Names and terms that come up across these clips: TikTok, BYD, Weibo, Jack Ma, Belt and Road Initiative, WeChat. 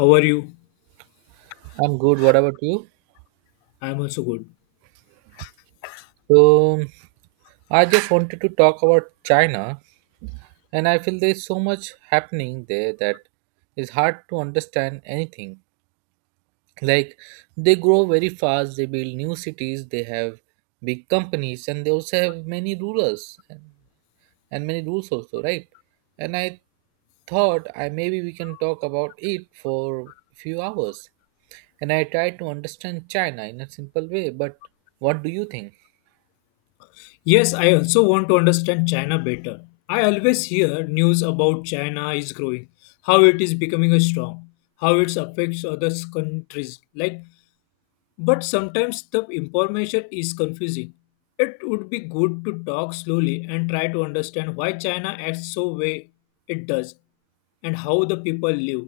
How are you? I'm good. What about you? I am also good. So, I just wanted to talk about China, and I feel there's so much happening there that it's hard to understand anything. Like, they grow very fast, they build new cities, they have big companies, and they also have many rulers and many rules, also, right? And I thought I maybe we can talk about it for a few hours. And I tried to understand China in a simple way, but what do you think? Yes, I also want to understand China better. I always hear news about China is growing, how it is becoming a strong, how it affects other countries. Like, but sometimes the information is confusing. It would be good to talk slowly and try to understand why China acts so way it does, and how the people live,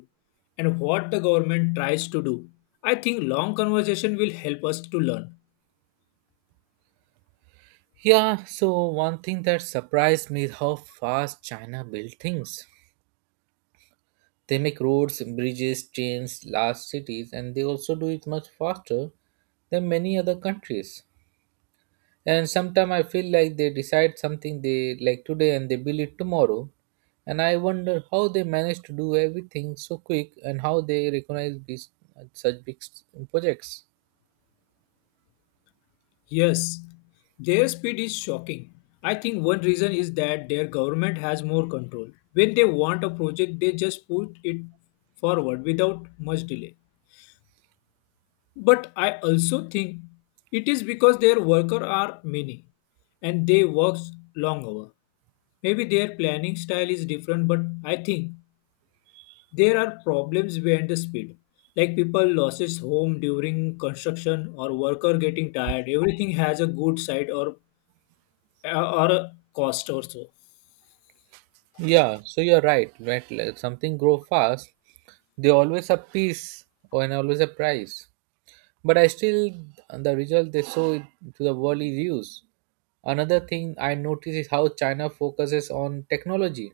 and what the government tries to do. I think long conversation will help us to learn. Yeah, so one thing that surprised me is how fast China built things. They make roads, bridges, trains, large cities, and they also do it much faster than many other countries. And sometimes I feel like they decide something they like today and they build it tomorrow. And I wonder how they manage to do everything so quick and how they recognize these, such projects. Yes, their speed is shocking. I think one reason is that their government has more control. When they want a project, they just push it forward without much delay. But I also think it is because their workers are many and they work long hours. Maybe their planning style is different, but I think there are problems behind the speed. Like people loses home during construction or worker getting tired. Everything has a good side or cost also. Yeah, so you're right. Right, like something grow fast. They always have peace or and always a price. But I still, the result they show it to the world is used. Another thing I notice is how China focuses on technology.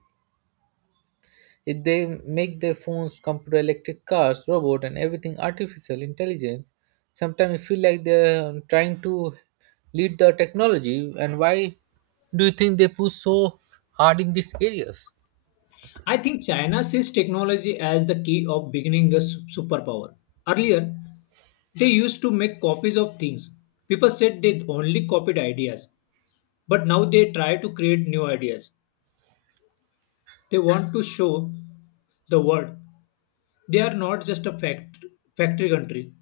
If they make their phones, computer, electric cars, robot, and everything artificial intelligence, sometimes it feel like they're trying to lead the technology. And why do you think they push so hard in these areas? I think China sees technology as the key of beginning a superpower. Earlier, they used to make copies of things. People said they only copied ideas, but now they try to create new ideas. They want to show the world they are not just a factory country,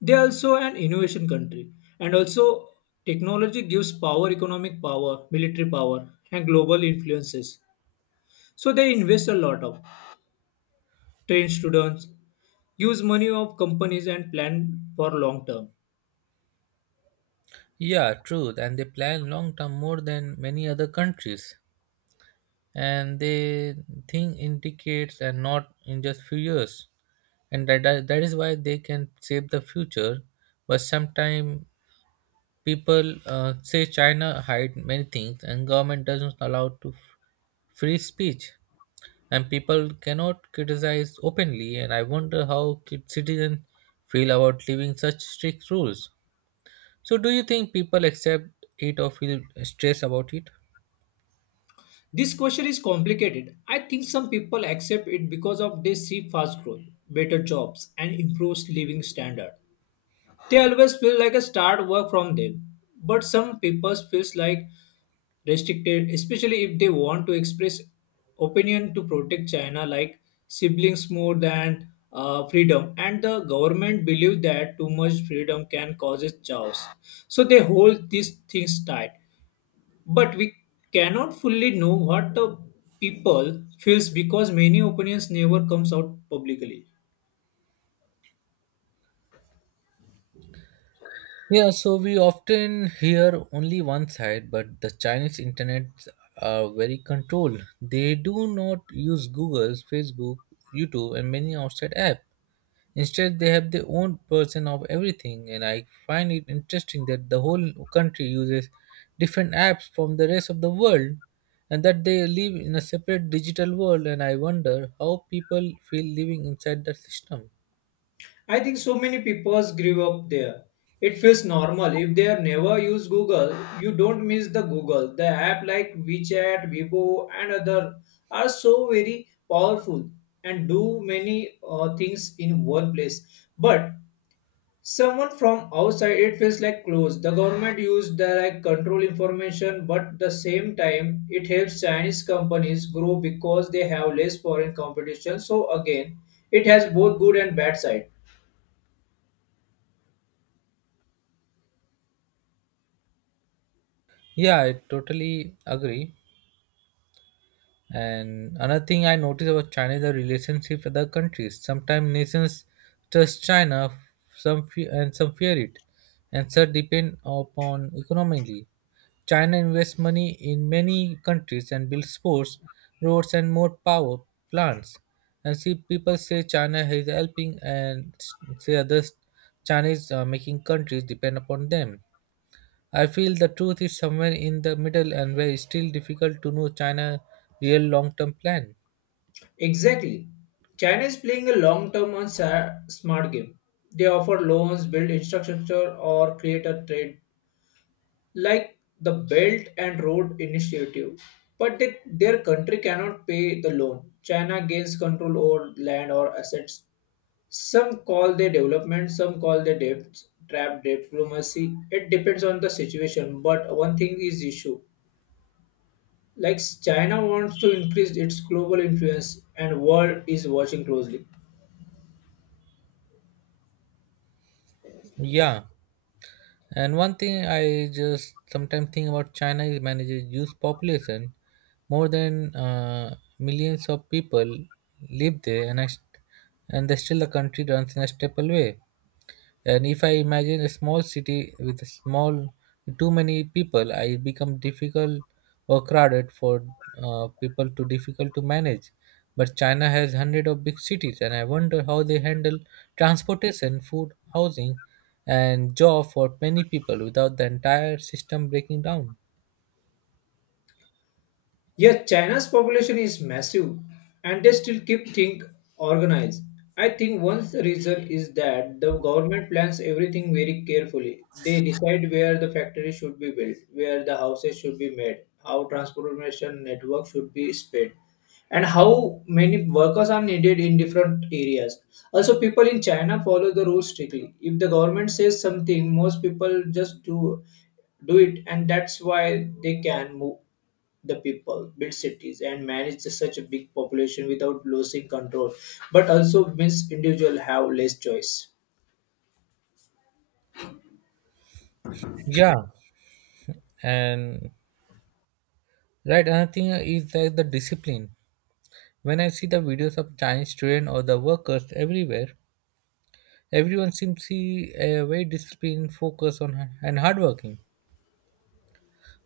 they are also an innovation country. And also, technology gives power, economic power, military power, and global influences. So they invest a lot of train students, use money of companies and plan for long term. Yeah, true. And they plan long term more than many other countries. And they think indicates and not in just few years and that is why they can save the future. But sometimes people say China hide many things and government doesn't allow to free speech and people cannot criticize openly. And I wonder how kid citizens feel about living such strict rules. So do you think people accept it or feel stress about it? This question is complicated. I think some people accept it because of they see fast growth, better jobs and improved living standard. They always feel like a start work from them, but some people feels like restricted, especially if they want to express opinion to protect China like siblings more than freedom, and the government believe that too much freedom can cause chaos, so they hold these things tight. But we cannot fully know what the people feels because many opinions never comes out publicly. Yeah, so we often hear only one side, but the Chinese internet are very controlled. They do not use Google, Facebook, YouTube, and many outside app. Instead, they have their own version of everything, and I find it interesting that the whole country uses different apps from the rest of the world, and that they live in a separate digital world. And I wonder how people feel living inside that system. I think so many people grew up there. It feels normal. If they are never use Google, you don't miss the Google. The app like WeChat, Weibo and other are so very powerful and do many things in one place. But someone from outside it feels like close the government used the like control information, but the same time it helps Chinese companies grow because they have less foreign competition, so again it has both good and bad side. Yeah, I totally agree. And another thing I notice about China is the relationship with other countries. Sometimes nations trust China, some fear it, and some depend upon economically. China invests money in many countries and builds ports, roads, and more power plants. And see, people say China is helping, and say others, China is making countries depend upon them. I feel the truth is somewhere in the middle and where it's still difficult to know China real long term plan. Exactly. China is playing a long term and smart game. They offer loans, build infrastructure or create a trade like the Belt and Road Initiative, but they, their country cannot pay the loan. China gains control over land or assets. Some call their development, some call their debts, trap diplomacy. It depends on the situation, but one thing is issue. Like China wants to increase its global influence and world is watching closely. Yeah. And one thing I just sometimes think about China is manages youth population. More than millions of people live there, and they still the country runs in a stable way. And if I imagine a small city with a small too many people, I become difficult or crowded for people to difficult to manage. But China has hundred of big cities, and I wonder how they handle transportation, food, housing, and job for many people without the entire system breaking down. Yes, China's population is massive and they still keep things organized. I think one reason is that the government plans everything very carefully. They decide where the factory should be built, where the houses should be made, how transportation network should be spread, and how many workers are needed in different areas. Also, people in China follow the rules strictly. If the government says something, most people just do it, and that's why they can move the people, build cities, and manage such a big population without losing control, but also means individuals have less choice. Yeah, and, right, another thing is that the discipline. When I see the videos of Chinese students or the workers everywhere, everyone seems to be very disciplined, focused on and hardworking.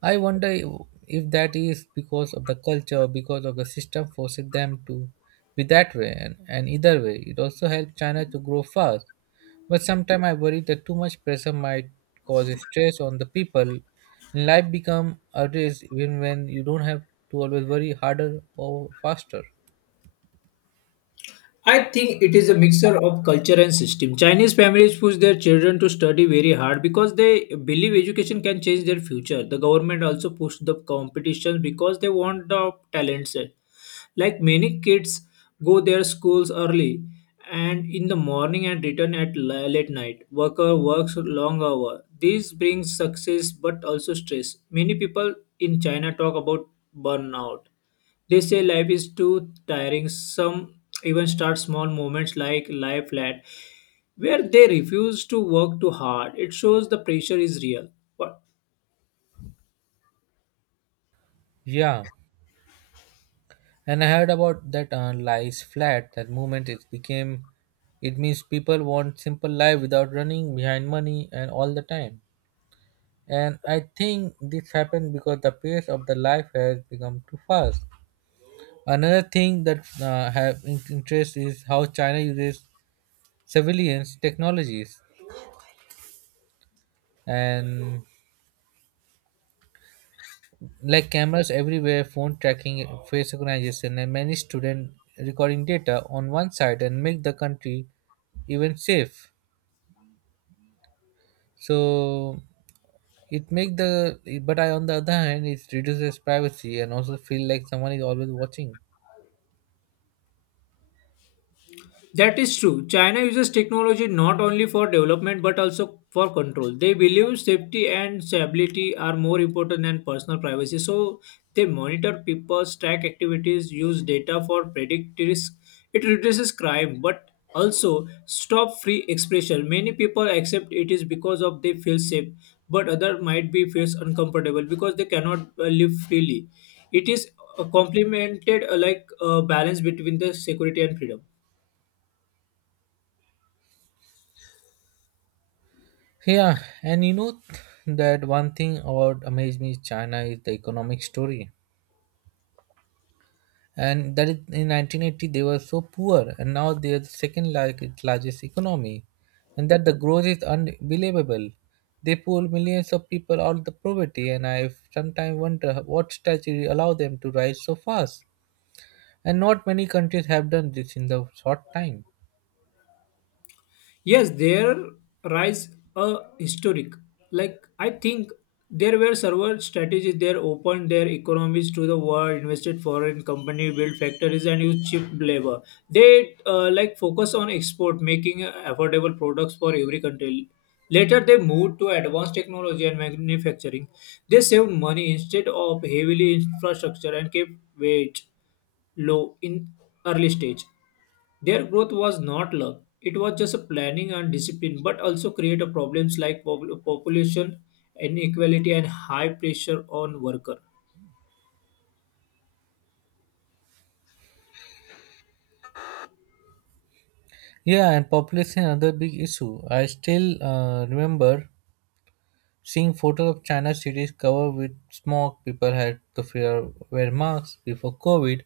I wonder if that is because of the culture or because of the system forces them to be that way. And either way, it also helps China to grow fast. But sometimes I worry that too much pressure might cause stress on the people. And life become a race even when you don't have to always worry harder or faster. I think it is a mixture of culture and system. Chinese families push their children to study very hard because they believe education can change their future. The government also push the competition because they want the talents. Like many kids go their schools early and in the morning and return at late night. Worker works long hour. This brings success but also stress. Many people in China talk about burnout. They say life is too tiring. Some even start small movements like lie flat where they refuse to work too hard. It shows the pressure is real. But Yeah. And I heard about that lies flat. That movement it became, it means people want simple life without running behind money and all the time. And I think this happened because the pace of the life has become too fast. Another thing that interest is how China uses surveillance technologies and like cameras everywhere, phone tracking, face recognition, and many student recording data on one side and make the country even safe. So it make the but I on the other hand it reduces privacy and also feel like someone is always watching. that is true. China uses technology not only for development but also for control. They believe safety and stability are more important than personal privacy. So they monitor people's track activities, use data for predict risk. It reduces crime but also stop free expression. Many people accept it is because of they feel safe, but other might be feels uncomfortable because they cannot live freely. It is complemented like a balance between the security and freedom. Yeah, and you know that one thing about amazed me is China is the economic story, and that is in 1980 they were so poor and now they are the second largest economy, and that the growth is unbelievable. They pull millions of people out of the poverty, and I sometimes wonder what strategy allow them to rise so fast. And not many countries have done this in the short time. Yes, there rise a historic. Like I think there were several strategies. They opened their economies to the world, invested foreign company, built factories and used cheap labor. They like focus on export, making affordable products for every country. Later they moved to advanced technology and manufacturing. They saved money instead of heavily infrastructure and kept wage low in early stage. Their growth was not luck. It was just a planning and discipline, but also created problems like population inequality and high pressure on worker. Yeah, and population another big issue. I still remember seeing photos of China cities covered with smog. People had to fear wear masks before COVID.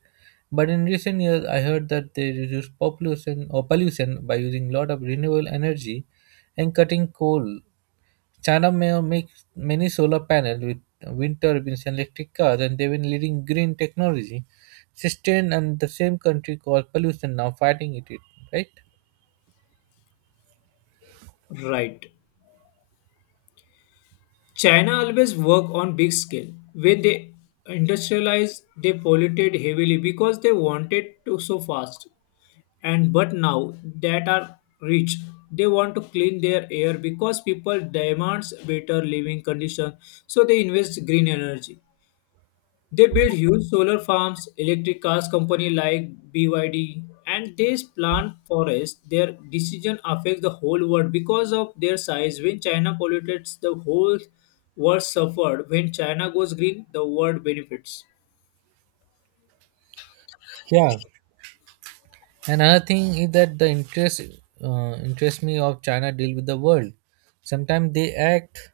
But in recent years, I heard that they reduce population or pollution by using lot of renewable energy and cutting coal. China may make many solar panels with wind turbines and electric cars, and they've been leading green technology. Sustain and the same country cause pollution now fighting it, right? Right. China always work on big scale. When they industrialized, they polluted heavily because they wanted to so fast. And but now that are rich, they want to clean their air because people demands better living conditions. So they invest green energy. They build huge solar farms, electric cars company like BYD, and they plant forests. Their decision affects the whole world because of their size. When China pollutes, the whole world suffered. When China goes green, the world benefits. Yeah, another thing is that the interest me of China deal with the world. Sometimes they act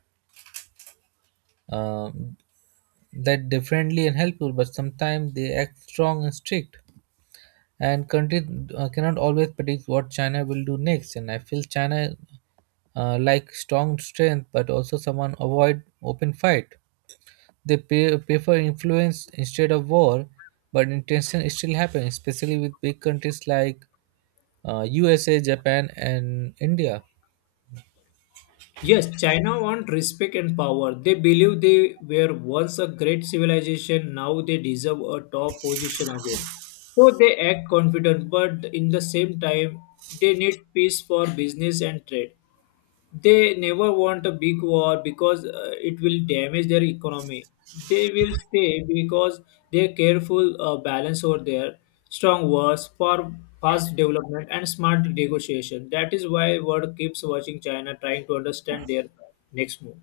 uh, that differently and helpful, but sometimes they act strong and strict. And countries cannot always predict what China will do next. And I feel China like strong strength, but also someone avoid open fight. They prefer influence instead of war, but intention still happens, especially with big countries like USA, Japan, and India. Yes, China wants respect and power. They believe they were once a great civilization, now they deserve a top position again. So they act confident, but in the same time, they need peace for business and trade. They never want a big war because it will damage their economy. They will stay because they careful balance over their strong wars for fast development and smart negotiation. That is why world keeps watching China trying to understand their next move.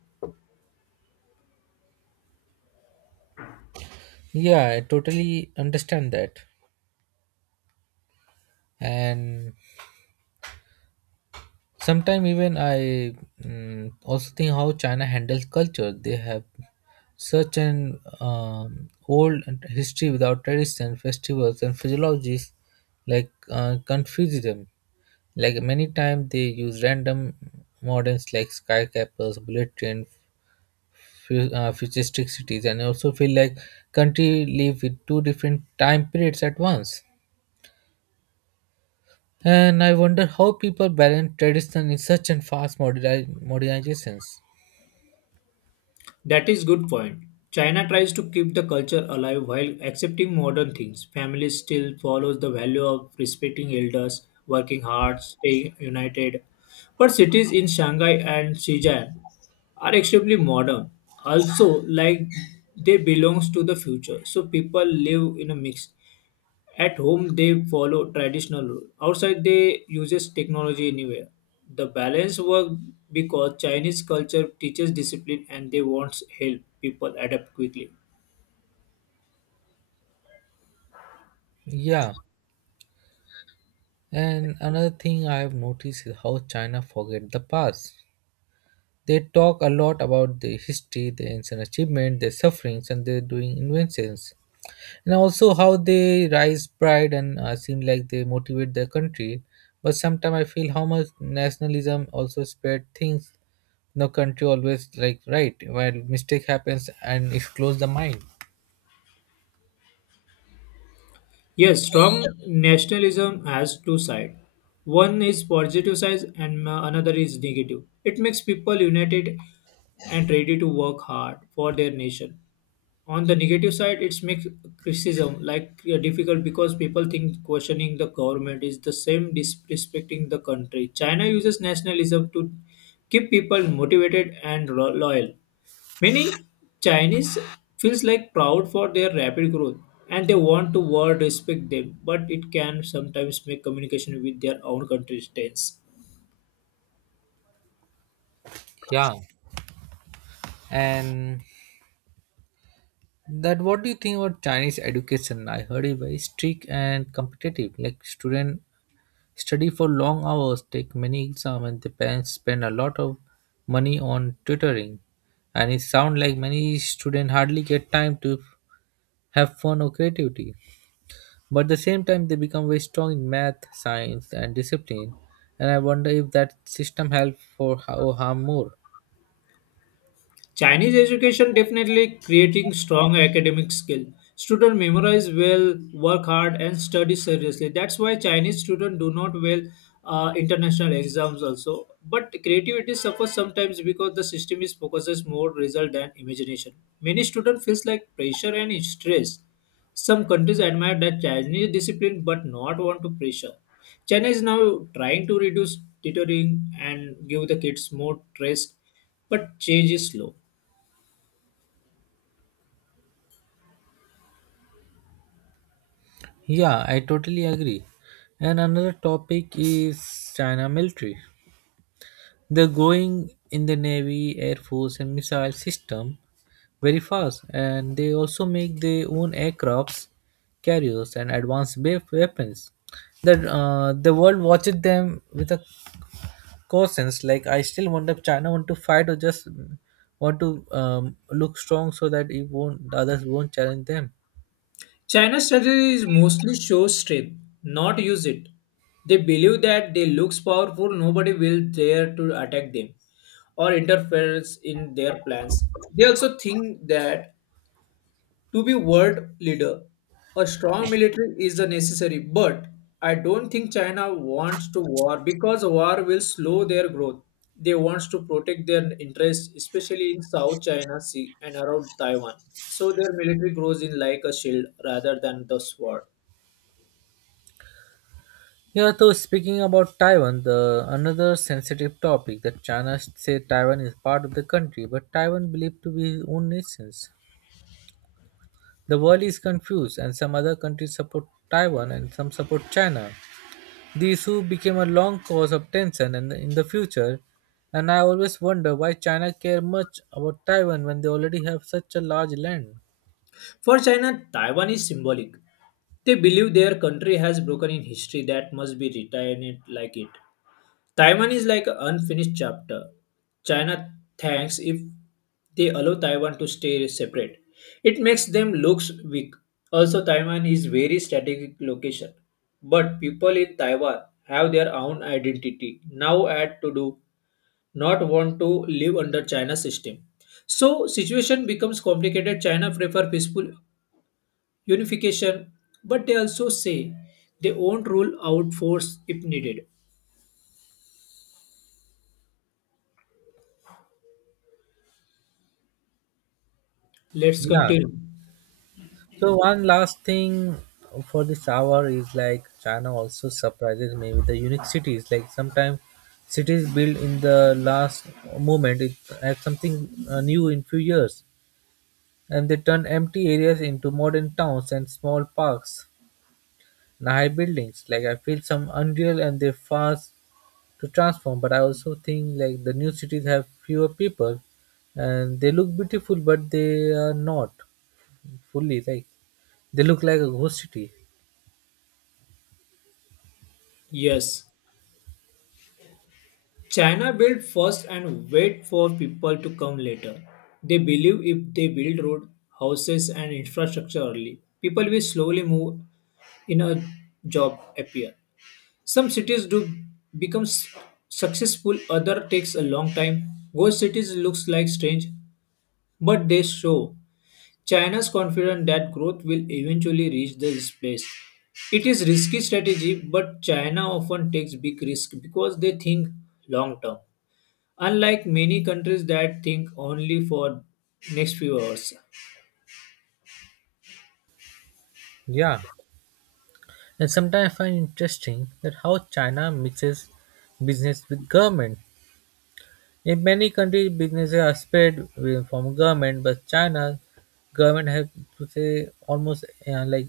Yeah, I totally understand that. And sometimes even I also think how China handles culture. They have such an old history without tradition, festivals, and physiologies like confuse them. Like many times they use random models like skyscrapers, bullet train, futuristic cities, and I also feel like country live with two different time periods at once. And I wonder how people balance tradition in such and fast modernizations. That is good point. China tries to keep the culture alive while accepting modern things. Families still follows the value of respecting elders, working hard, staying united. But cities in Shanghai and Shenzhen are extremely modern. Also, like they belongs to the future. So people live in a mix. At home, they follow traditional rule. Outside, they uses technology anywhere. The balance work because Chinese culture teaches discipline and they want help people adapt quickly. Yeah, and another thing I have noticed is how China forget the past. They talk a lot about the history, their ancient achievement, their sufferings, and their doing inventions, and also how they rise pride and seem like they motivate their country. But sometimes I feel how much nationalism also spread things. No country always like right while mistake happens and it close the mind. Yes, strong nationalism has two sides. One is positive side and another is negative. It makes people united and ready to work hard for their nation. On the negative side it's makes criticism like difficult because people think questioning the government is the same disrespecting the country. China uses nationalism to keep people motivated and loyal. Many Chinese feels like proud for their rapid growth and they want to world respect them, but it can sometimes make communication with their own country tense. Yeah, and that what do you think about Chinese education? I heard it very strict and competitive. Like student study for long hours, take many exam, and the parents spend a lot of money on tutoring. And it sound like many students hardly get time to have fun or creativity. But at the same time, they become very strong in math, science, and discipline. And I wonder if that system help for how or harm more. Chinese education definitely creating strong academic skill. Student memorize well, work hard, and study seriously. That's why Chinese students do not well international exams also. But creativity suffers sometimes because the system is focuses more result than imagination. Many students feels like pressure and stress. Some countries admire that Chinese discipline but not want to pressure. China is now trying to reduce tutoring and give the kids more rest, but change is slow. Yeah, I totally agree. And another topic is China military. They're growing in the Navy, Air Force, and missile system very fast, and they also make their own aircrafts, carriers, and advanced weapons. That the world watches them with a caution. Like I still wonder if China want to fight or just want to look strong so that it won't the others won't challenge them. China's strategy is mostly show strength, not use it. They believe that they looks powerful, nobody will dare to attack them or interferes in their plans. They also think that to be world leader, a strong military is a necessary, but I don't think China wants to war because war will slow their growth. They want to protect their interests, especially in South China Sea and around Taiwan. So their military grows in like a shield rather than the sword. Yeah, so speaking about Taiwan, the another sensitive topic that China say Taiwan is part of the country, but Taiwan believed to be its own nation. The world is confused, and some other countries support Taiwan and some support China. The issue became a long cause of tension and in the future, and I always wonder why China care much about Taiwan when they already have such a large land. For China, Taiwan is symbolic. They believe their country has broken in history that must be retained like it. Taiwan is like an unfinished chapter. China thanks if they allow Taiwan to stay separate. It makes them look weak. Also, Taiwan is very strategic location. But people in Taiwan have their own identity. Now add to do not want to live under China system. So situation becomes complicated. China prefer peaceful unification, but they also say they won't rule out force if needed. Let's Yeah. continue. So one last thing for this hour is like China also surprises me with the unique cities. Like sometimes cities built in the last moment, it has something new in few years. And they turn empty areas into modern towns and small parks and high buildings. Like I feel some unreal and they fast to transform, but I also think like the new cities have fewer people and they look beautiful, but they are not fully like they look like a ghost city. Yes. China built first and wait for people to come later. They believe if they build road, houses and infrastructure early, people will slowly move in a job appear. Some cities do become successful, other takes a long time. Ghost cities looks like strange, but they show China's confident that growth will eventually reach this place. It is risky strategy, but China often takes big risk because they think long term. Unlike many countries that think only for next few hours. Yeah, and sometimes I find interesting that how China mixes business with government. In many countries, businesses are separate from government, but China government has to say almost like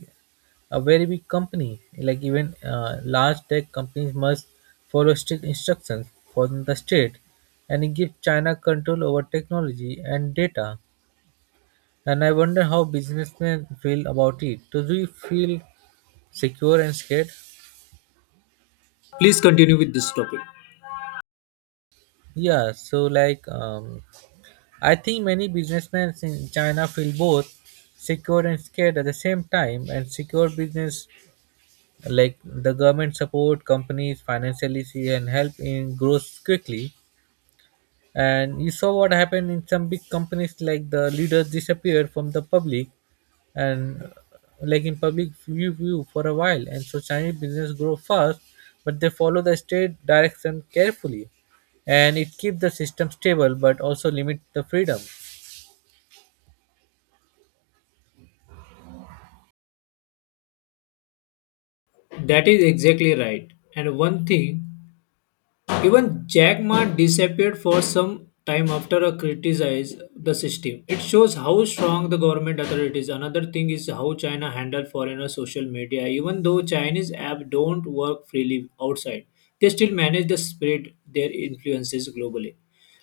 a very big company. Like even large tech companies must follow strict instructions from the state, and it gives China control over technology and data. And I wonder how businessmen feel about it. Do you feel secure and scared? Please continue with this topic. Yeah. So like. I think many businessmen in China feel both secure and scared at the same time. And secure business, like the government support companies financially and help in growth quickly. And you saw what happened in some big companies, like the leaders disappeared from the public and like in public view for a while. And so Chinese business grow fast, but they follow the state direction carefully. And it keeps the system stable, but also limit the freedom. That is exactly right. And one thing, even Jack Ma disappeared for some time after a criticized the system. It shows how strong the government authorities. Another thing is how China handle foreigner social media. Even though Chinese app don't work freely outside, they still manage to spread their influences globally.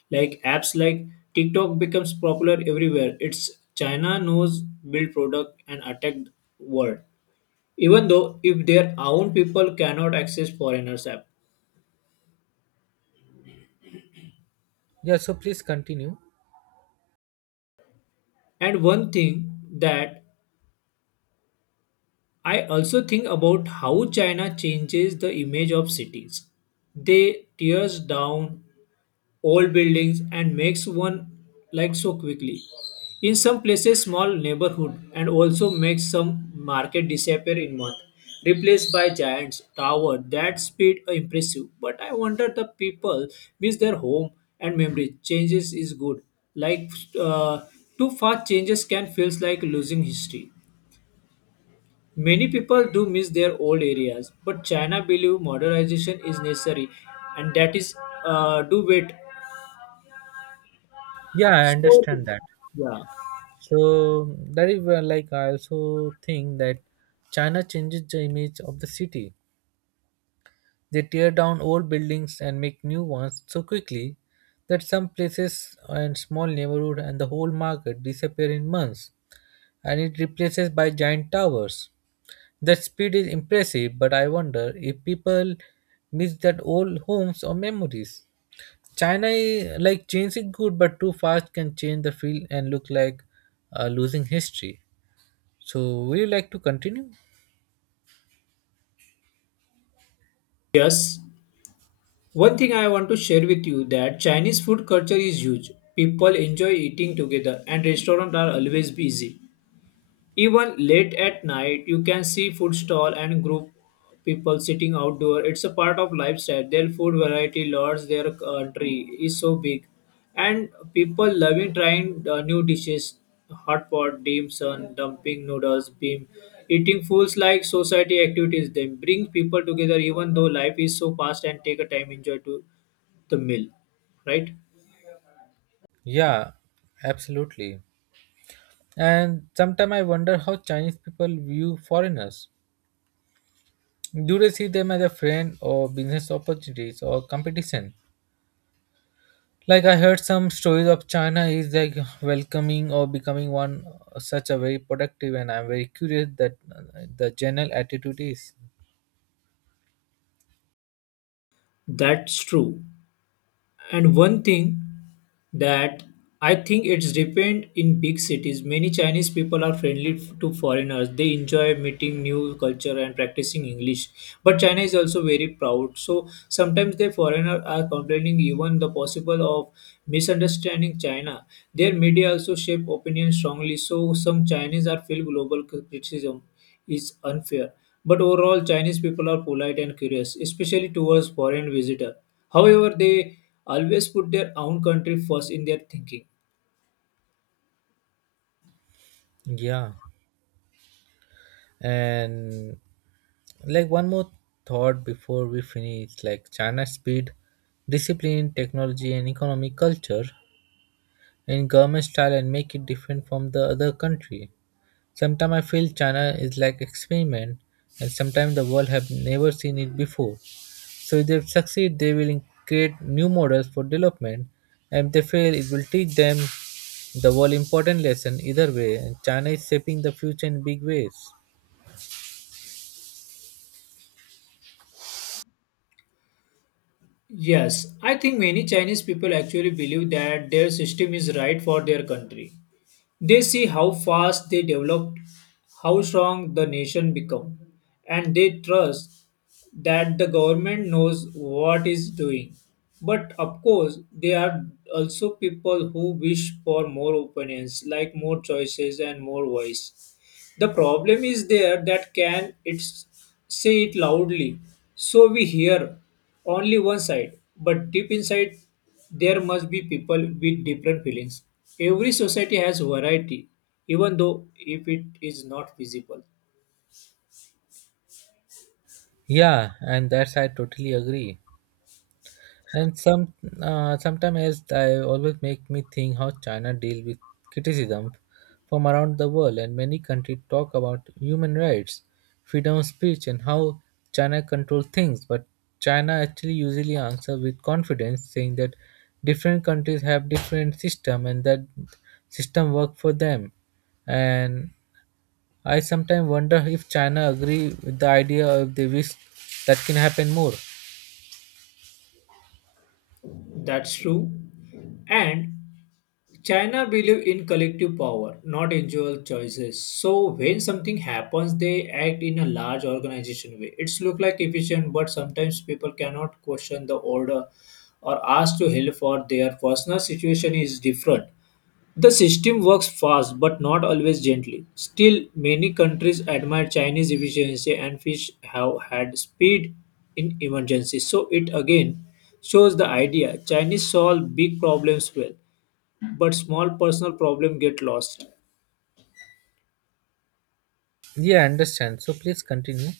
Like apps like TikTok becomes popular everywhere. It's China knows build product and attack world. Even though if their own people cannot access foreigners app. Yeah, so please continue. And one thing that I also think about how China changes the image of cities. They tears down old buildings and makes one like so quickly. In some places, small neighborhood and also makes some market disappear in month, replaced by giants tower. That speed impressive. But I wonder the people miss their home and memory. Changes is good. Like uh, too fast changes can feels like losing history. Many people do miss their old areas, but China believe modernization is necessary, and that is do wait. Yeah, I So, understand that. yeah, So that is where, like, I also think that China changes the image of the city. They tear down old buildings and make new ones so quickly that some places and small neighborhood and the whole market disappear in months, and it replaces by giant towers. That speed is impressive, but I wonder if people miss that old homes or memories. China, eh, like changing good but too fast can change the field and look like losing history. So, would you like to continue? yes. One thing I want to share with you that Chinese food culture is huge. People enjoy eating together, and restaurants are always busy. Even late at night, you can see food stall and group people sitting outdoor. It's a part of lifestyle. Their food variety lords their country is so big, and people loving trying new dishes, hot pot, dim sum, dumping noodles, beam. Eating fools like society activities. They bring people together, even though life is so fast, and take a time enjoy to the meal, right? Yeah, absolutely. And sometimes I wonder how Chinese people view foreigners. Do they see them as a friend or business opportunities or competition? Like I heard some stories of China is like welcoming or becoming one such a very productive, and I'm very curious that the general attitude is. That's true. And one thing that I think it's depend in big cities. Many Chinese people are friendly to foreigners. They enjoy meeting new culture and practicing English, but China is also very proud. So sometimes the foreigners are complaining even the possible of misunderstanding China. Their media also shape opinion strongly, so some Chinese are feel global criticism is unfair. But overall, Chinese people are polite and curious, especially towards foreign visitor. However, they always put their own country first in their thinking. Yeah, and like one more thought before we finish like China's speed, discipline, technology, and economic culture and government style and make it different from the other country. Sometimes I feel China is like experiment, and sometimes the world have never seen it before. So if they succeed, they will create new models for development, and if they fail it will teach them the world important lesson either way, and China is shaping the future in big ways. Yes, I think many Chinese people actually believe that their system is right for their country. They see how fast they developed, how strong the nation become, and they trust that the government knows what is doing. But of course, there are also people who wish for more opinions, like more choices and more voice. The problem is there that can say it loudly, so we hear only one side. But deep inside, there must be people with different feelings. Every society has variety, even though if it is not visible. Yeah, and that's I totally agree. And sometimes else I always make me think how China deal with criticism from around the world, and many countries talk about human rights, freedom of speech, and how China control things. But China actually usually answer with confidence, saying that different countries have different system and that system work for them. And I sometimes wonder if China agree with the idea, or if they wish that can happen more. That's true. And China believe in collective power, not individual choices. So when something happens, they act in a large organization way. It's look like efficient, but sometimes people cannot question the order or ask to help for their personal situation is different. The system works fast but not always gently. Still, many countries admire Chinese efficiency and fish have had speed in emergencies. So it again shows the idea Chinese solve big problems well but small personal problem get lost. Yeah, I understand. So please continue.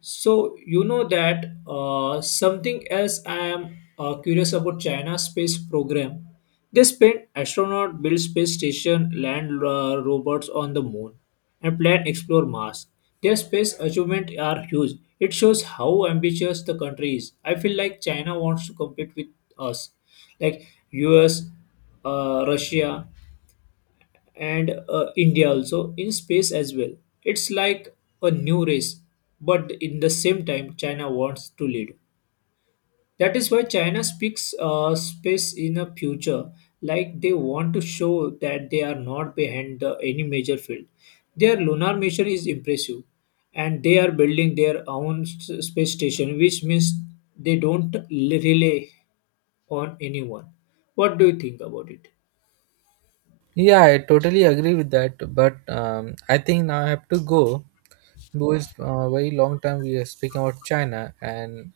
So you know that something else I am curious about China space program. They spend astronaut build space station, land robots on the moon, and plan explore Mars. Their space achievements are huge. It shows how ambitious the country is. I feel like China wants to compete with us, like US, Russia, and India also in space as well. It's like a new race, but in the same time, China wants to lead. That is why China speaks space in a future, like they want to show that they are not behind the, any major field. Their lunar mission is impressive, and they are building their own space station, which means they don't rely on anyone. What do you think about it? Yeah, I totally agree with that. But I think now I have to go because very long time we are speaking about China, and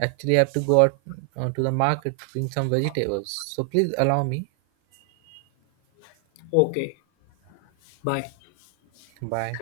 actually I have to go out to the market to bring some vegetables. So please allow me. Okay, bye. Bye.